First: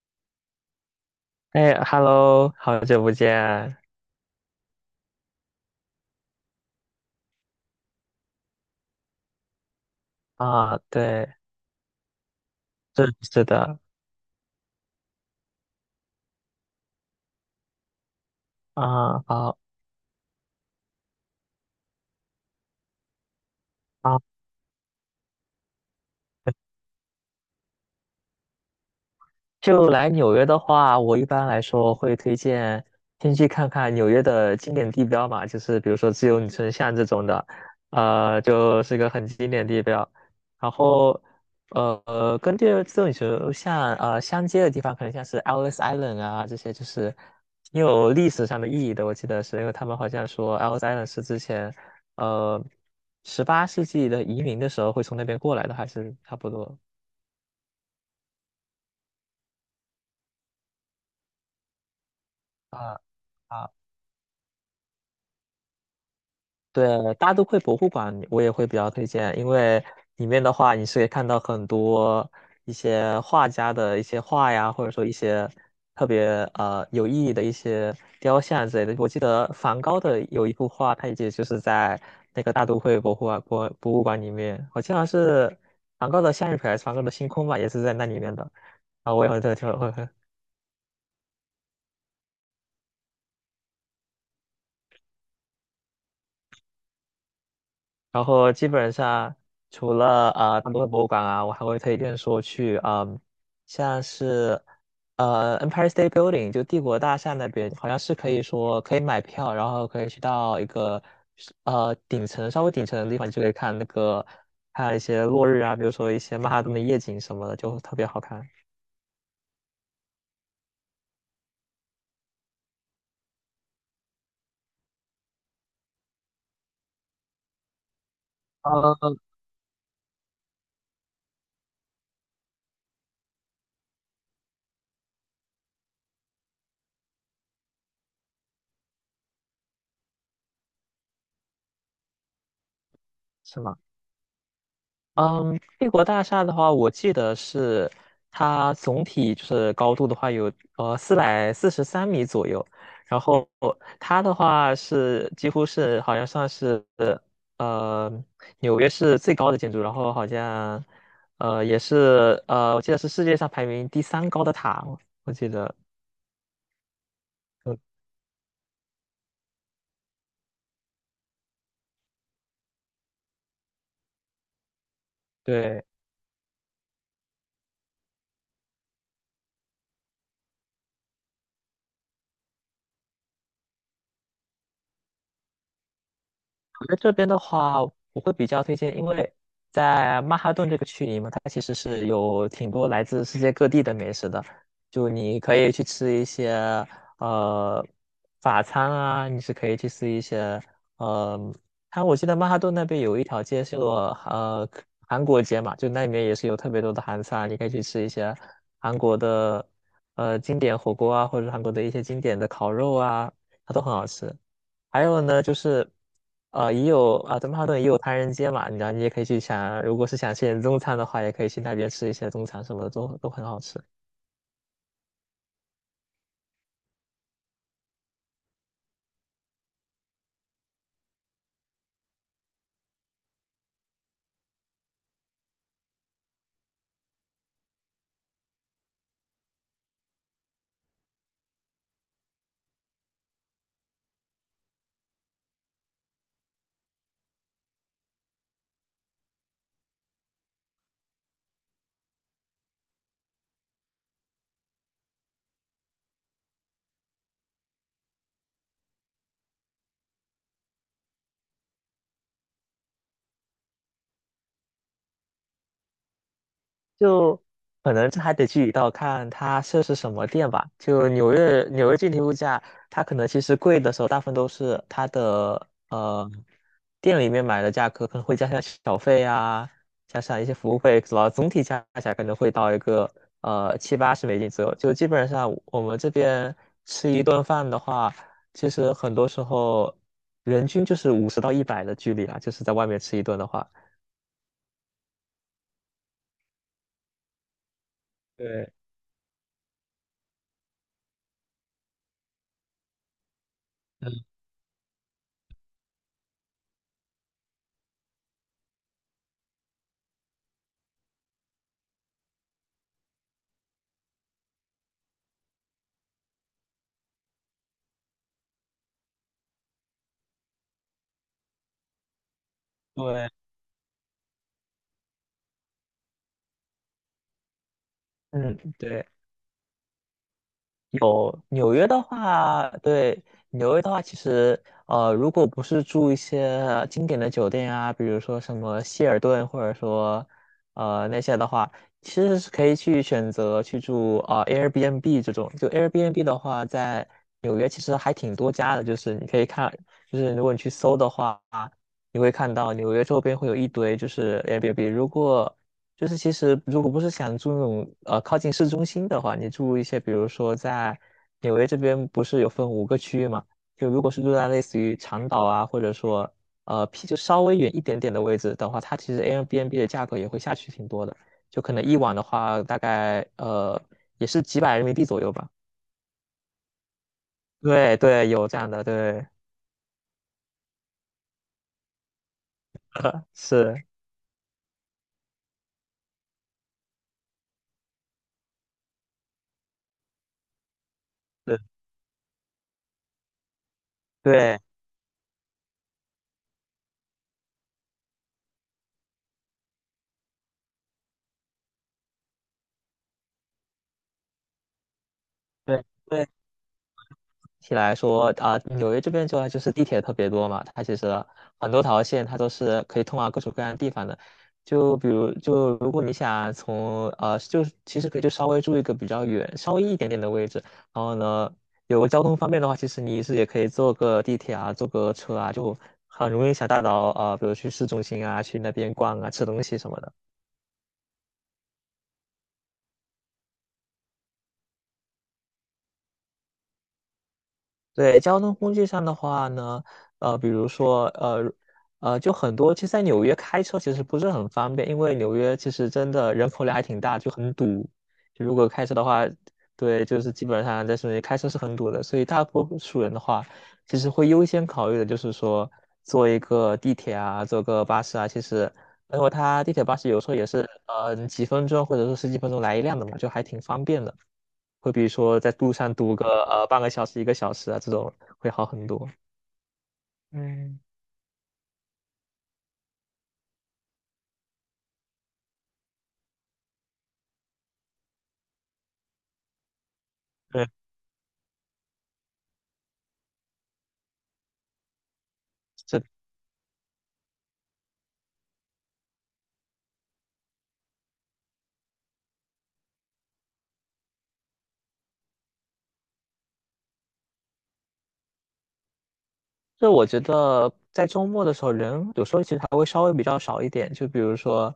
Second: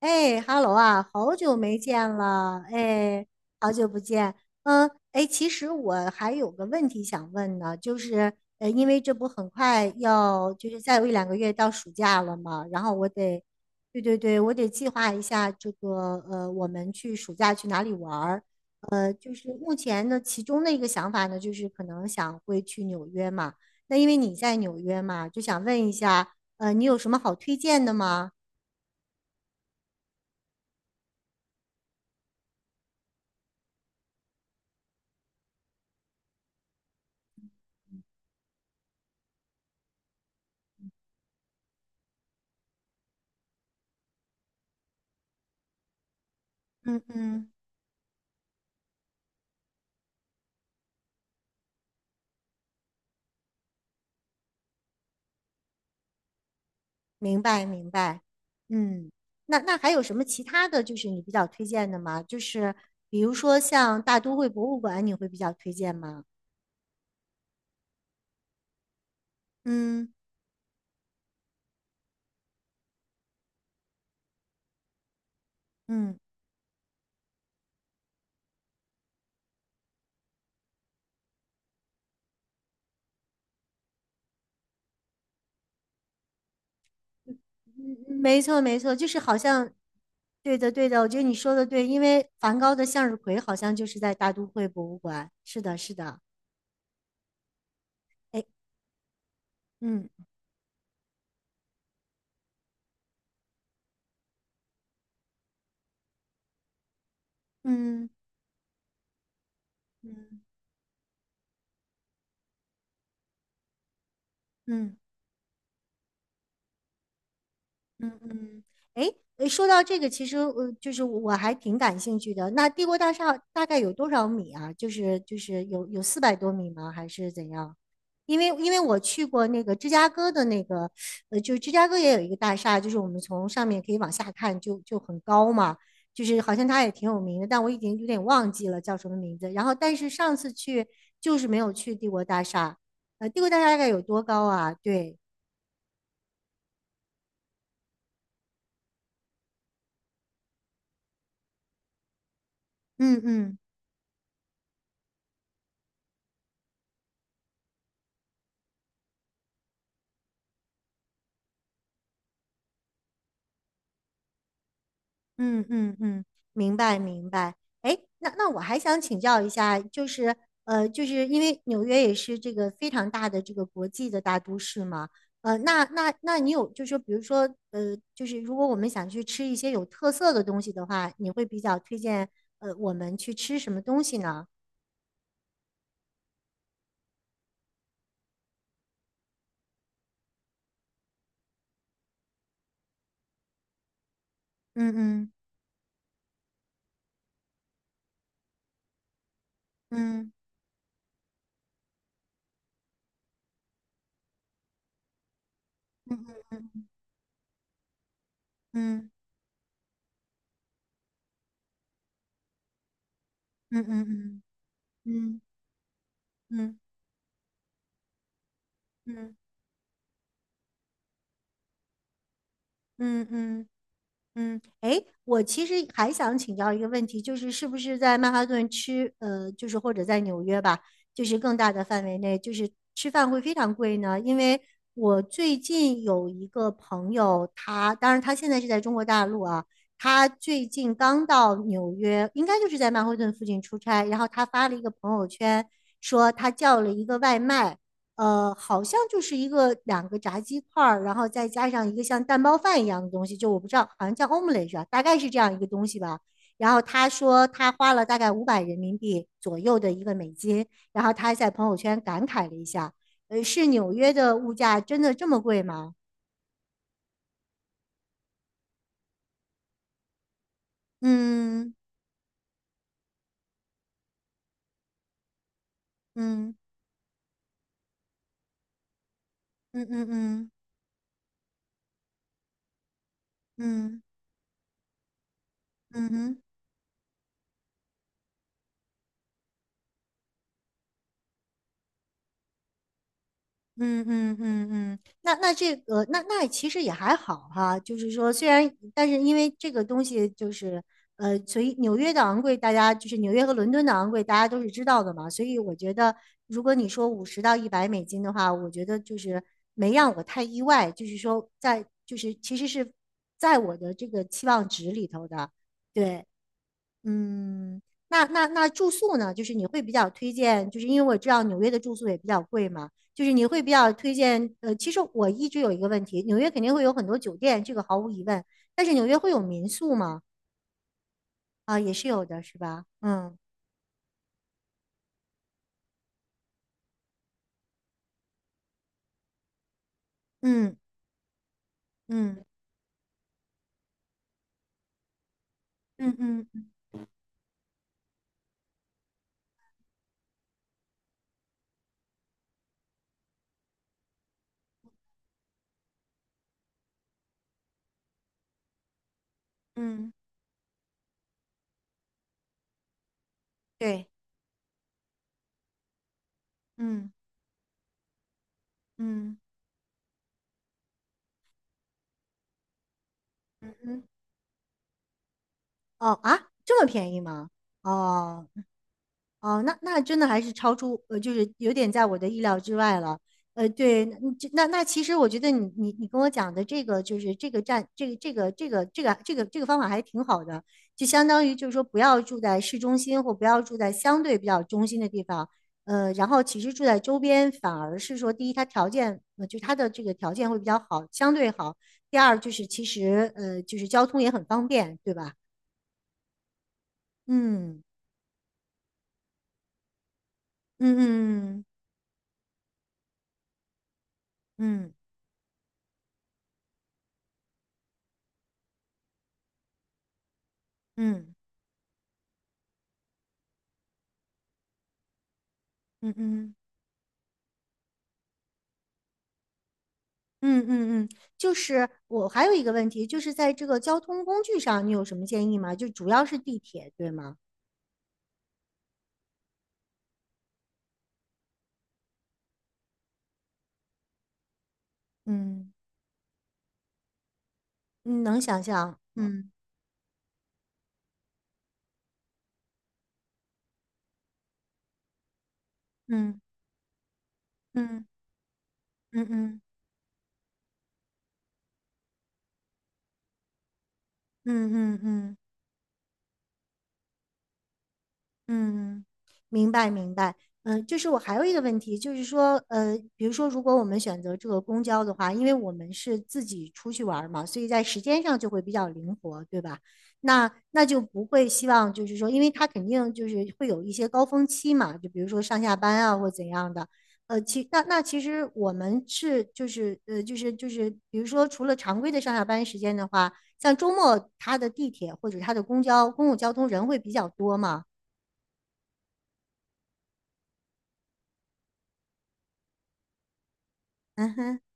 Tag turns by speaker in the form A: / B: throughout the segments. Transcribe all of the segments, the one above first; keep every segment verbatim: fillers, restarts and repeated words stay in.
A: 哎，Hello 啊，好久
B: 哎
A: 没见
B: ，Hello，
A: 了，
B: 好久不
A: 哎，好
B: 见。
A: 久不见。嗯，哎，其实我还有个问题想问呢，就是，呃，因为这不很快要，就
B: 啊！
A: 是再有一两
B: 对，
A: 个月到暑假了嘛，然后我
B: 是
A: 得，
B: 是的。
A: 对对对，我得计划一下这个，呃，我们去暑假去哪里玩儿。呃，
B: 啊，
A: 就是
B: 好
A: 目前呢，其中的一个想法呢，就是可能想会去纽约嘛。那因为
B: 啊。
A: 你在纽约嘛，就想问一下，呃，你有什么好推荐的吗？
B: 就来纽约的话，我一般来说会推荐先去看看纽约的经典地标嘛，就是比如说自由女神像这种的，呃，就是一个很经典地标。然后，呃，呃跟这自由女神像呃相接的地方，可能像是 Ellis Island 啊这些，就
A: 嗯
B: 是
A: 嗯。
B: 挺有历史上的意义的。我记得是因为他们好像说 Ellis Island 是之前呃十八世纪的移民的时候会从那边过来的，还是差不多
A: 明白，明白。嗯，那那还有什么其他的就是你比较推荐的吗？就是
B: 啊
A: 比如说
B: 啊。
A: 像大都会博物馆，你会比较推荐吗？
B: 对，大都会博物馆我也会比较推荐，因为
A: 嗯
B: 里面的话，你是可以看到很多一些画家的一些画呀，或者说一些特
A: 嗯，
B: 别呃有意义的一些雕像之类的。我记得梵高的有一幅画，它也就是在那个大都会博物馆博博物馆里面，我记得好像是梵高的向日葵还是梵高的星空吧，也是在那
A: 嗯
B: 里面
A: 没
B: 的。
A: 错没错，就
B: 啊，
A: 是
B: 我也
A: 好
B: 会特
A: 像，
B: 挺会
A: 对的对的，我觉得你说的对，因为梵高的向日葵好像就是在大都会博物馆。是的，是的。
B: 然
A: 哎，
B: 后基本上除
A: 嗯
B: 了呃大多的博物馆啊，我还会推荐说去嗯，像是呃 Empire State Building 就帝国大厦那边，好像
A: 嗯
B: 是可以说可以买票，然后可以去
A: 嗯
B: 到一个呃顶层稍微顶层的地方，你就可以看那个看
A: 嗯。
B: 一些落日啊，比如说一些曼哈顿的夜景什么的，就特别
A: 嗯
B: 好看。
A: 嗯，哎，诶说到这个，其实呃，就是我还挺感兴趣的。那帝国大厦大概有多少米啊？就是就是有有四百多米吗？还是怎样？因为因为我
B: 呃，
A: 去过那个芝加哥的那个，呃，就是芝加哥也有一个大厦，就是我们从上面可以往下看就，就很高嘛。就是好像它也挺有名的，但我已经有点忘记了叫什么名字。然后，但是上次去就是没有去帝国大厦，呃，帝国大
B: 是
A: 厦大
B: 吗？
A: 概有多高啊？对，
B: 嗯，帝国大厦的话，我记得是它总体就是高度的话有呃四百四十三米左右，然
A: 嗯
B: 后
A: 嗯
B: 它的话是几乎是好像算是呃纽约市最高的建筑，然后好像呃也是呃我记得是世界上排名第三高的塔，我记
A: 嗯
B: 得
A: 嗯嗯，明白明白。
B: 嗯
A: 哎，那那我还想请教一下，就是呃，就是因为纽约也是这个非常大的这个国际的大都市嘛，呃，那
B: 对。
A: 那那你有就是比如说呃，就是如果我们想去吃一些有特色的东西的话，你会比较推荐呃我们去吃什么东西呢？
B: 我在这边的话，我会比较推荐，因为在曼哈顿这个区域嘛，它其实是有挺多来自世界各地的美食的。
A: 嗯
B: 就
A: 嗯
B: 你可以去吃一些呃法餐啊，你是可以去吃一
A: 嗯
B: 些呃，它我记得曼哈顿那边有一条街是有呃韩国街嘛，就那里面也
A: 嗯
B: 是有特别多的韩餐，你可以去吃一些韩
A: 嗯
B: 国的呃经典火锅啊，或者韩国的一些经典的烤肉啊，它
A: 嗯
B: 都很好吃。
A: 嗯
B: 还有
A: 嗯
B: 呢，就是
A: 嗯
B: 呃，
A: 嗯
B: 也有啊，德曼哈顿也有唐人街嘛，你知道，你也可以
A: 嗯
B: 去想，如果是想吃点中餐的话，也可以去那边吃一些中餐什么的，都
A: 嗯
B: 都很好
A: 嗯。
B: 吃。
A: 嗯，哎，我其实还想请教一个问题，就是是不是在曼哈顿吃，呃，就是或者在纽约吧，就是更大的范围内，就是吃饭会非常贵呢？因为我最近有一个朋友，他当然他现在是在中国大陆啊，他最近刚到纽约，应该就是在曼哈顿附近出差，然后他发了一个朋友圈，说他叫了一个外卖。呃，好像就是一个两个炸鸡块儿，然后再加上一个像蛋包饭一样的东西，就我不知道，好像叫 omelette 啊大概是这样一个东西吧。然后他说他花了大概五百人民币左右的一个美金，然后他在朋友圈感慨了一下，呃，是纽约的物价真的这么贵吗？
B: 就可能这还得具体到看它设是什么店吧。就纽约
A: 嗯
B: 纽约具体物价，它可能其实贵的时候，大部分都是它的呃
A: 嗯
B: 店里面买的价格，可能会加上小费啊，
A: 嗯嗯
B: 加上一
A: 嗯
B: 些服务费，然后总体加起来可能会到一个
A: 嗯
B: 呃
A: 嗯
B: 七
A: 嗯嗯。
B: 八十美金左右。就基本上我们
A: 嗯
B: 这
A: 嗯
B: 边吃一顿饭的话，其实很多时候人均就是五十到一百的距离啊，就是在外面吃一顿的话。
A: 嗯嗯嗯嗯，那那这个那那其实也还好哈，就是说虽然
B: 对，
A: 但是因为这个东西就是呃，所以纽约的昂贵，大家就是纽约和伦敦的昂
B: 嗯，
A: 贵，大家都是知道的嘛，所以我觉得如果你说五十到一百美金的话，我觉得就是没让我太意外，就是说在就是其实是在我的这个期望值里头的，对，嗯，那那那住宿呢？就是你会比较推荐，就是因为我知道纽约的住宿也比较贵嘛，就
B: 对，
A: 是你会比较推荐。呃，其实我一直有一个问题，纽约肯定会有很多酒店，这个毫无疑问，
B: 嗯，
A: 但是
B: 对。
A: 纽约会有民宿吗？
B: 有纽
A: 啊，
B: 约
A: 也
B: 的
A: 是有的，是
B: 话，
A: 吧？
B: 对，
A: 嗯
B: 纽约的话，其实呃，如果不是住一些经典的酒店啊，比如说什么希尔顿，或者说
A: 嗯
B: 呃那些的话，其实
A: 嗯
B: 是可以去选择去住啊、呃 Airbnb 这种。就
A: 嗯
B: Airbnb 的话，
A: 嗯
B: 在纽约其实还挺多家的，就是你可以看，就是如果你去搜的话，你会看到纽约周边会有一堆就是 Airbnb。如果就是其实如果不是想住那种呃靠近市中心的话，你住一些比
A: 嗯，
B: 如说在纽约这边不是有分五个区域嘛？就如
A: 对，
B: 果是住在类似于长岛啊，或者说呃偏
A: 嗯
B: 就稍微远一点点的位置的话，它其实
A: 嗯
B: Airbnb 的价格也会下去挺多的，就可能一晚的话大概
A: 嗯，
B: 呃
A: 嗯
B: 也是几百人民币左右吧。
A: 哦啊，这么便宜吗？
B: 对对，
A: 哦。
B: 有这样的，对，
A: 哦，那那真的还是超出呃，就是有点在我的意料之外了。呃，
B: 是，
A: 对，那那那其实我觉得你你你跟我讲的这个就是这个站这个这个这个这个这个这个方法还挺好的，就相当于
B: 对
A: 就是说不要住在市中心或不要住在相对比
B: 对
A: 较中心的地方，呃，然后其实住在周边反而是说第一它条件呃就它的这个条件会比较好，相对好，第二就是其实呃就是交通也很方便，对吧？
B: 对对起
A: 嗯
B: 来说啊，嗯纽约这边主要就是地铁特别多嘛，它其
A: 嗯
B: 实很
A: 嗯
B: 多条线它都是可以通往各种各样的地方的。
A: 嗯
B: 就比如，就如果你想从呃，就是其实可以就稍微住一个比较远、稍微一点点的位置，然后
A: 嗯
B: 呢，有个交通方便的话，其实你是也可以坐个地铁啊，坐个车啊，就
A: 嗯嗯嗯。
B: 很
A: 嗯
B: 容易
A: 嗯
B: 想大到呃，比如去市中心啊，去那边逛啊，吃东西什么的。
A: 嗯嗯嗯，就是我还有一个问题，就是在这个交通工具上，你有什么建议吗？就主要是地铁，对吗？
B: 对，交通工具上的话呢，呃，比如说，呃，呃，就很多，其实在纽约开车其实不是很方便，因为纽约其
A: 嗯，
B: 实真的人口量还挺大，就很堵。
A: 你能
B: 就如
A: 想
B: 果开车
A: 象？
B: 的话，
A: 嗯
B: 对，就是基本上在室内开车是很堵的，所以大多数人的话，其实会优先考虑的就是说，坐一
A: 嗯
B: 个地铁啊，坐个巴
A: 嗯
B: 士啊，其实，因
A: 嗯
B: 为
A: 嗯
B: 它地铁巴士有时候也是，呃，几分钟或者说十几分钟来一辆的嘛，就还挺方便的。
A: 嗯
B: 会
A: 嗯嗯
B: 比如
A: 嗯。
B: 说在路上堵个呃半个小时、一个小时啊，这种会好很
A: 嗯，
B: 多。
A: 明白明白。
B: 嗯，
A: 嗯，就是我还有一个问题，就是说，呃，比如说，如果我们选择这个公交的话，因为我们是自己出去玩儿嘛，所以在时间上就会比较灵活，对吧？那
B: 对，
A: 那就不会希望就是说，因为它肯定就是会有一些高峰期嘛，就比如说上下
B: 这
A: 班啊或怎样的。呃，其那那其实我们是就是呃就是就是，比如说除了常规的上下班时间的话，像周末它的地铁或者它的公交公共交通人会比较多嘛？
B: 这我觉得在周末的时候，人有时候其实还会稍微比较少一点。就比
A: 嗯
B: 如
A: 哼，
B: 说，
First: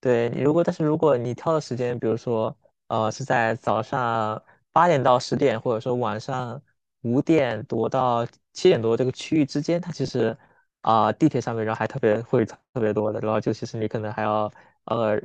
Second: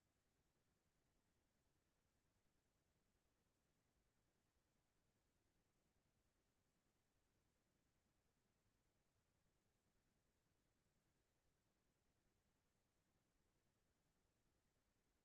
B: 对，你如果，但是如果你挑的时间，比如说，呃，是在早上八点到十点，或者说晚上五点多到七点多这个区域之间，它其实啊、地铁上面人还特别会特别多的，然后就其实你可能还要呃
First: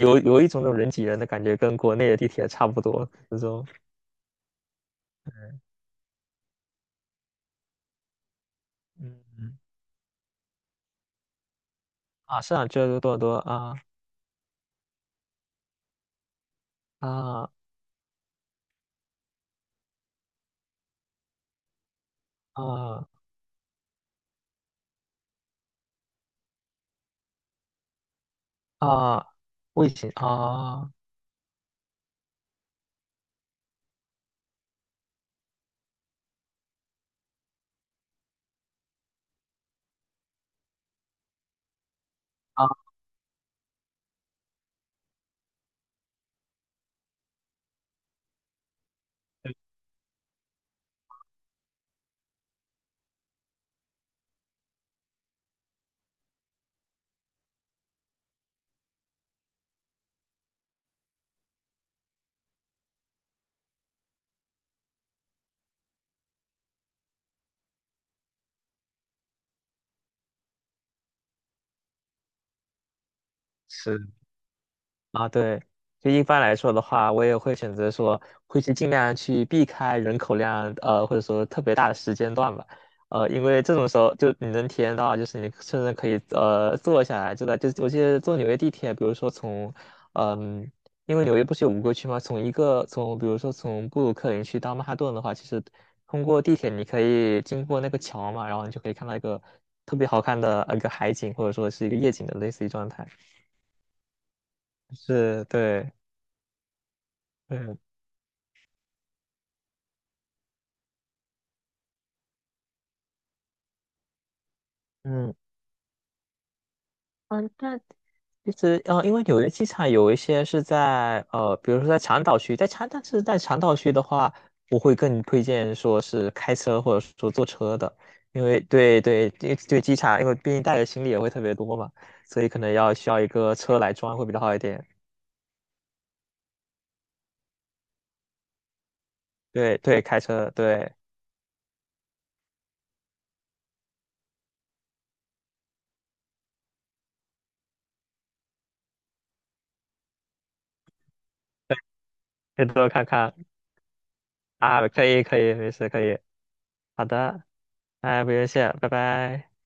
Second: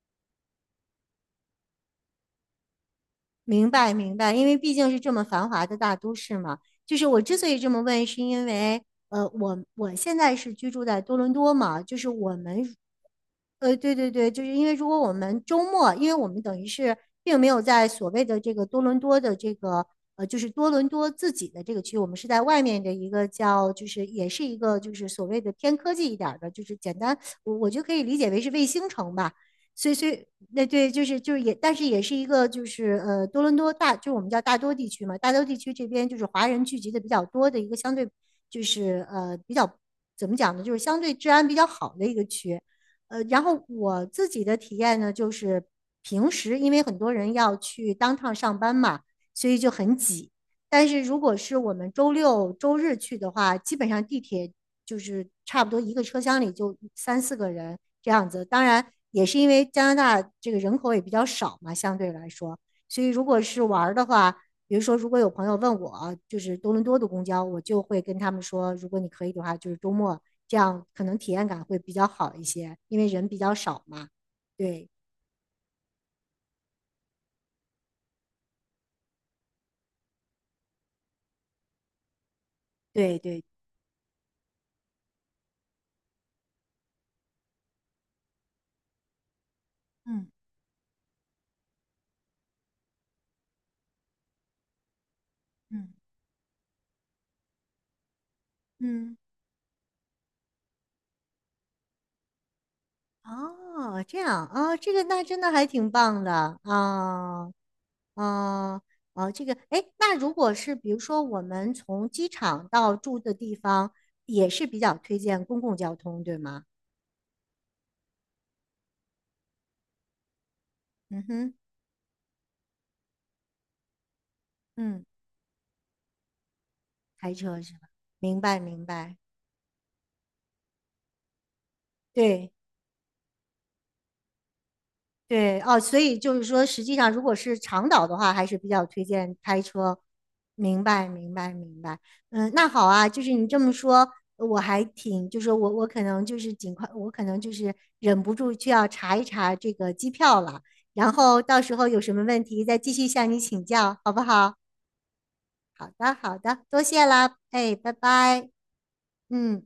B: 有有一种那种人挤人的感觉，跟国内的地铁差不多那种。
A: 明白明白，因为毕竟是这么繁华的大都市嘛。就是我之所以这么问，是因为呃，
B: 嗯，
A: 我我现在是居住在多伦多嘛，就是我
B: 啊，是啊，
A: 们，
B: 这多伦多啊
A: 呃，对对对，就是因为如果我们周末，因为我们等于是并没
B: 啊
A: 有在所谓的这个多伦多的这个呃，就是多伦多自己的这个区，我们是在外面的
B: 啊！
A: 一个叫，就是也是一个就是所谓的偏科技一点儿的，就是简单，我我就可以理解为是卫星城
B: 啊，
A: 吧。
B: 卫
A: 所以，所
B: 星
A: 以，那
B: 啊
A: 对，就是就是也，但是也是一个就是呃，多伦多大，就是我们叫大多地区嘛，大多地区这边就是华人聚集的比较多的一个相对就是呃比较怎么讲呢，就是相对治安比较好的一个区。
B: 啊，
A: 呃，然后我自己的体验呢，就是平时因为很多人要去当趟上班嘛，所以就很挤。但是如果是我们周六周日去的话，基本上地铁就是差不多一个车厢里就三四个人这样子。当然，也是因为加拿大这个人口也比较少嘛，相对来说，所以如果是玩的话，比如说如果有朋友问我，就是多伦多的公交，我就会跟他们说，如果你可以的话，就是周末这样，可能体验感会比较好一些，因为人比较少
B: 是
A: 嘛。对
B: 啊，对，就一般来说的话，我也会选择说，会去尽量去避开人口量，呃，或者说特别大的时间段吧，
A: 对
B: 呃，因
A: 对，
B: 为这种时候就你能体验到，就是你甚至可以呃坐下来，就在就我记得坐纽约地铁，比如说从，
A: 嗯
B: 嗯、因为纽约不是有五个区吗？从一个从比如说从布鲁克林区到曼哈顿的话，其实
A: 嗯
B: 通过地铁你可以经过那个桥嘛，然后你就可以看到
A: 嗯，
B: 一个特别好看的呃一个海景，或者说是一个夜景的类似于状态，
A: 哦，这样啊，哦这个那真
B: 是
A: 的还挺
B: 对。
A: 棒的啊。
B: 嗯。
A: 哦，哦，这个，哎，那如果是比如说我们从机场到住的地方，也是比较推
B: 嗯
A: 荐公共交通，对吗？
B: 嗯，那其实呃，因为纽约机场有一些是
A: 嗯
B: 在
A: 哼，
B: 呃，比如说在长岛区，在长，但是在长岛区的话，我会
A: 嗯，
B: 更推荐说是开车或者说
A: 开
B: 坐
A: 车是
B: 车
A: 吧？
B: 的，
A: 明
B: 因
A: 白，
B: 为
A: 明
B: 对
A: 白，
B: 对对对机场，因为毕竟带的行李也会特别多嘛，所以
A: 对。
B: 可能要需要一个车来装会比较好一点。
A: 对哦，所以就是说，实际上如果是长岛的话，还是比较推荐开
B: 对
A: 车。
B: 对，开车
A: 明
B: 对，
A: 白，明白，明白。嗯，那好啊，就是你这么说，我还挺，就是我我可能就是尽快，我可能就是忍不住就要查一查这个机票了。然后到时候有什么问
B: 可
A: 题
B: 以
A: 再
B: 多
A: 继
B: 看
A: 续向
B: 看
A: 你请教，好不好？
B: 啊，可以可以，没
A: 好
B: 事可
A: 的，
B: 以，
A: 好的，多谢
B: 好
A: 啦，
B: 的，
A: 哎，拜
B: 哎，不用
A: 拜，
B: 谢，拜拜。
A: 嗯。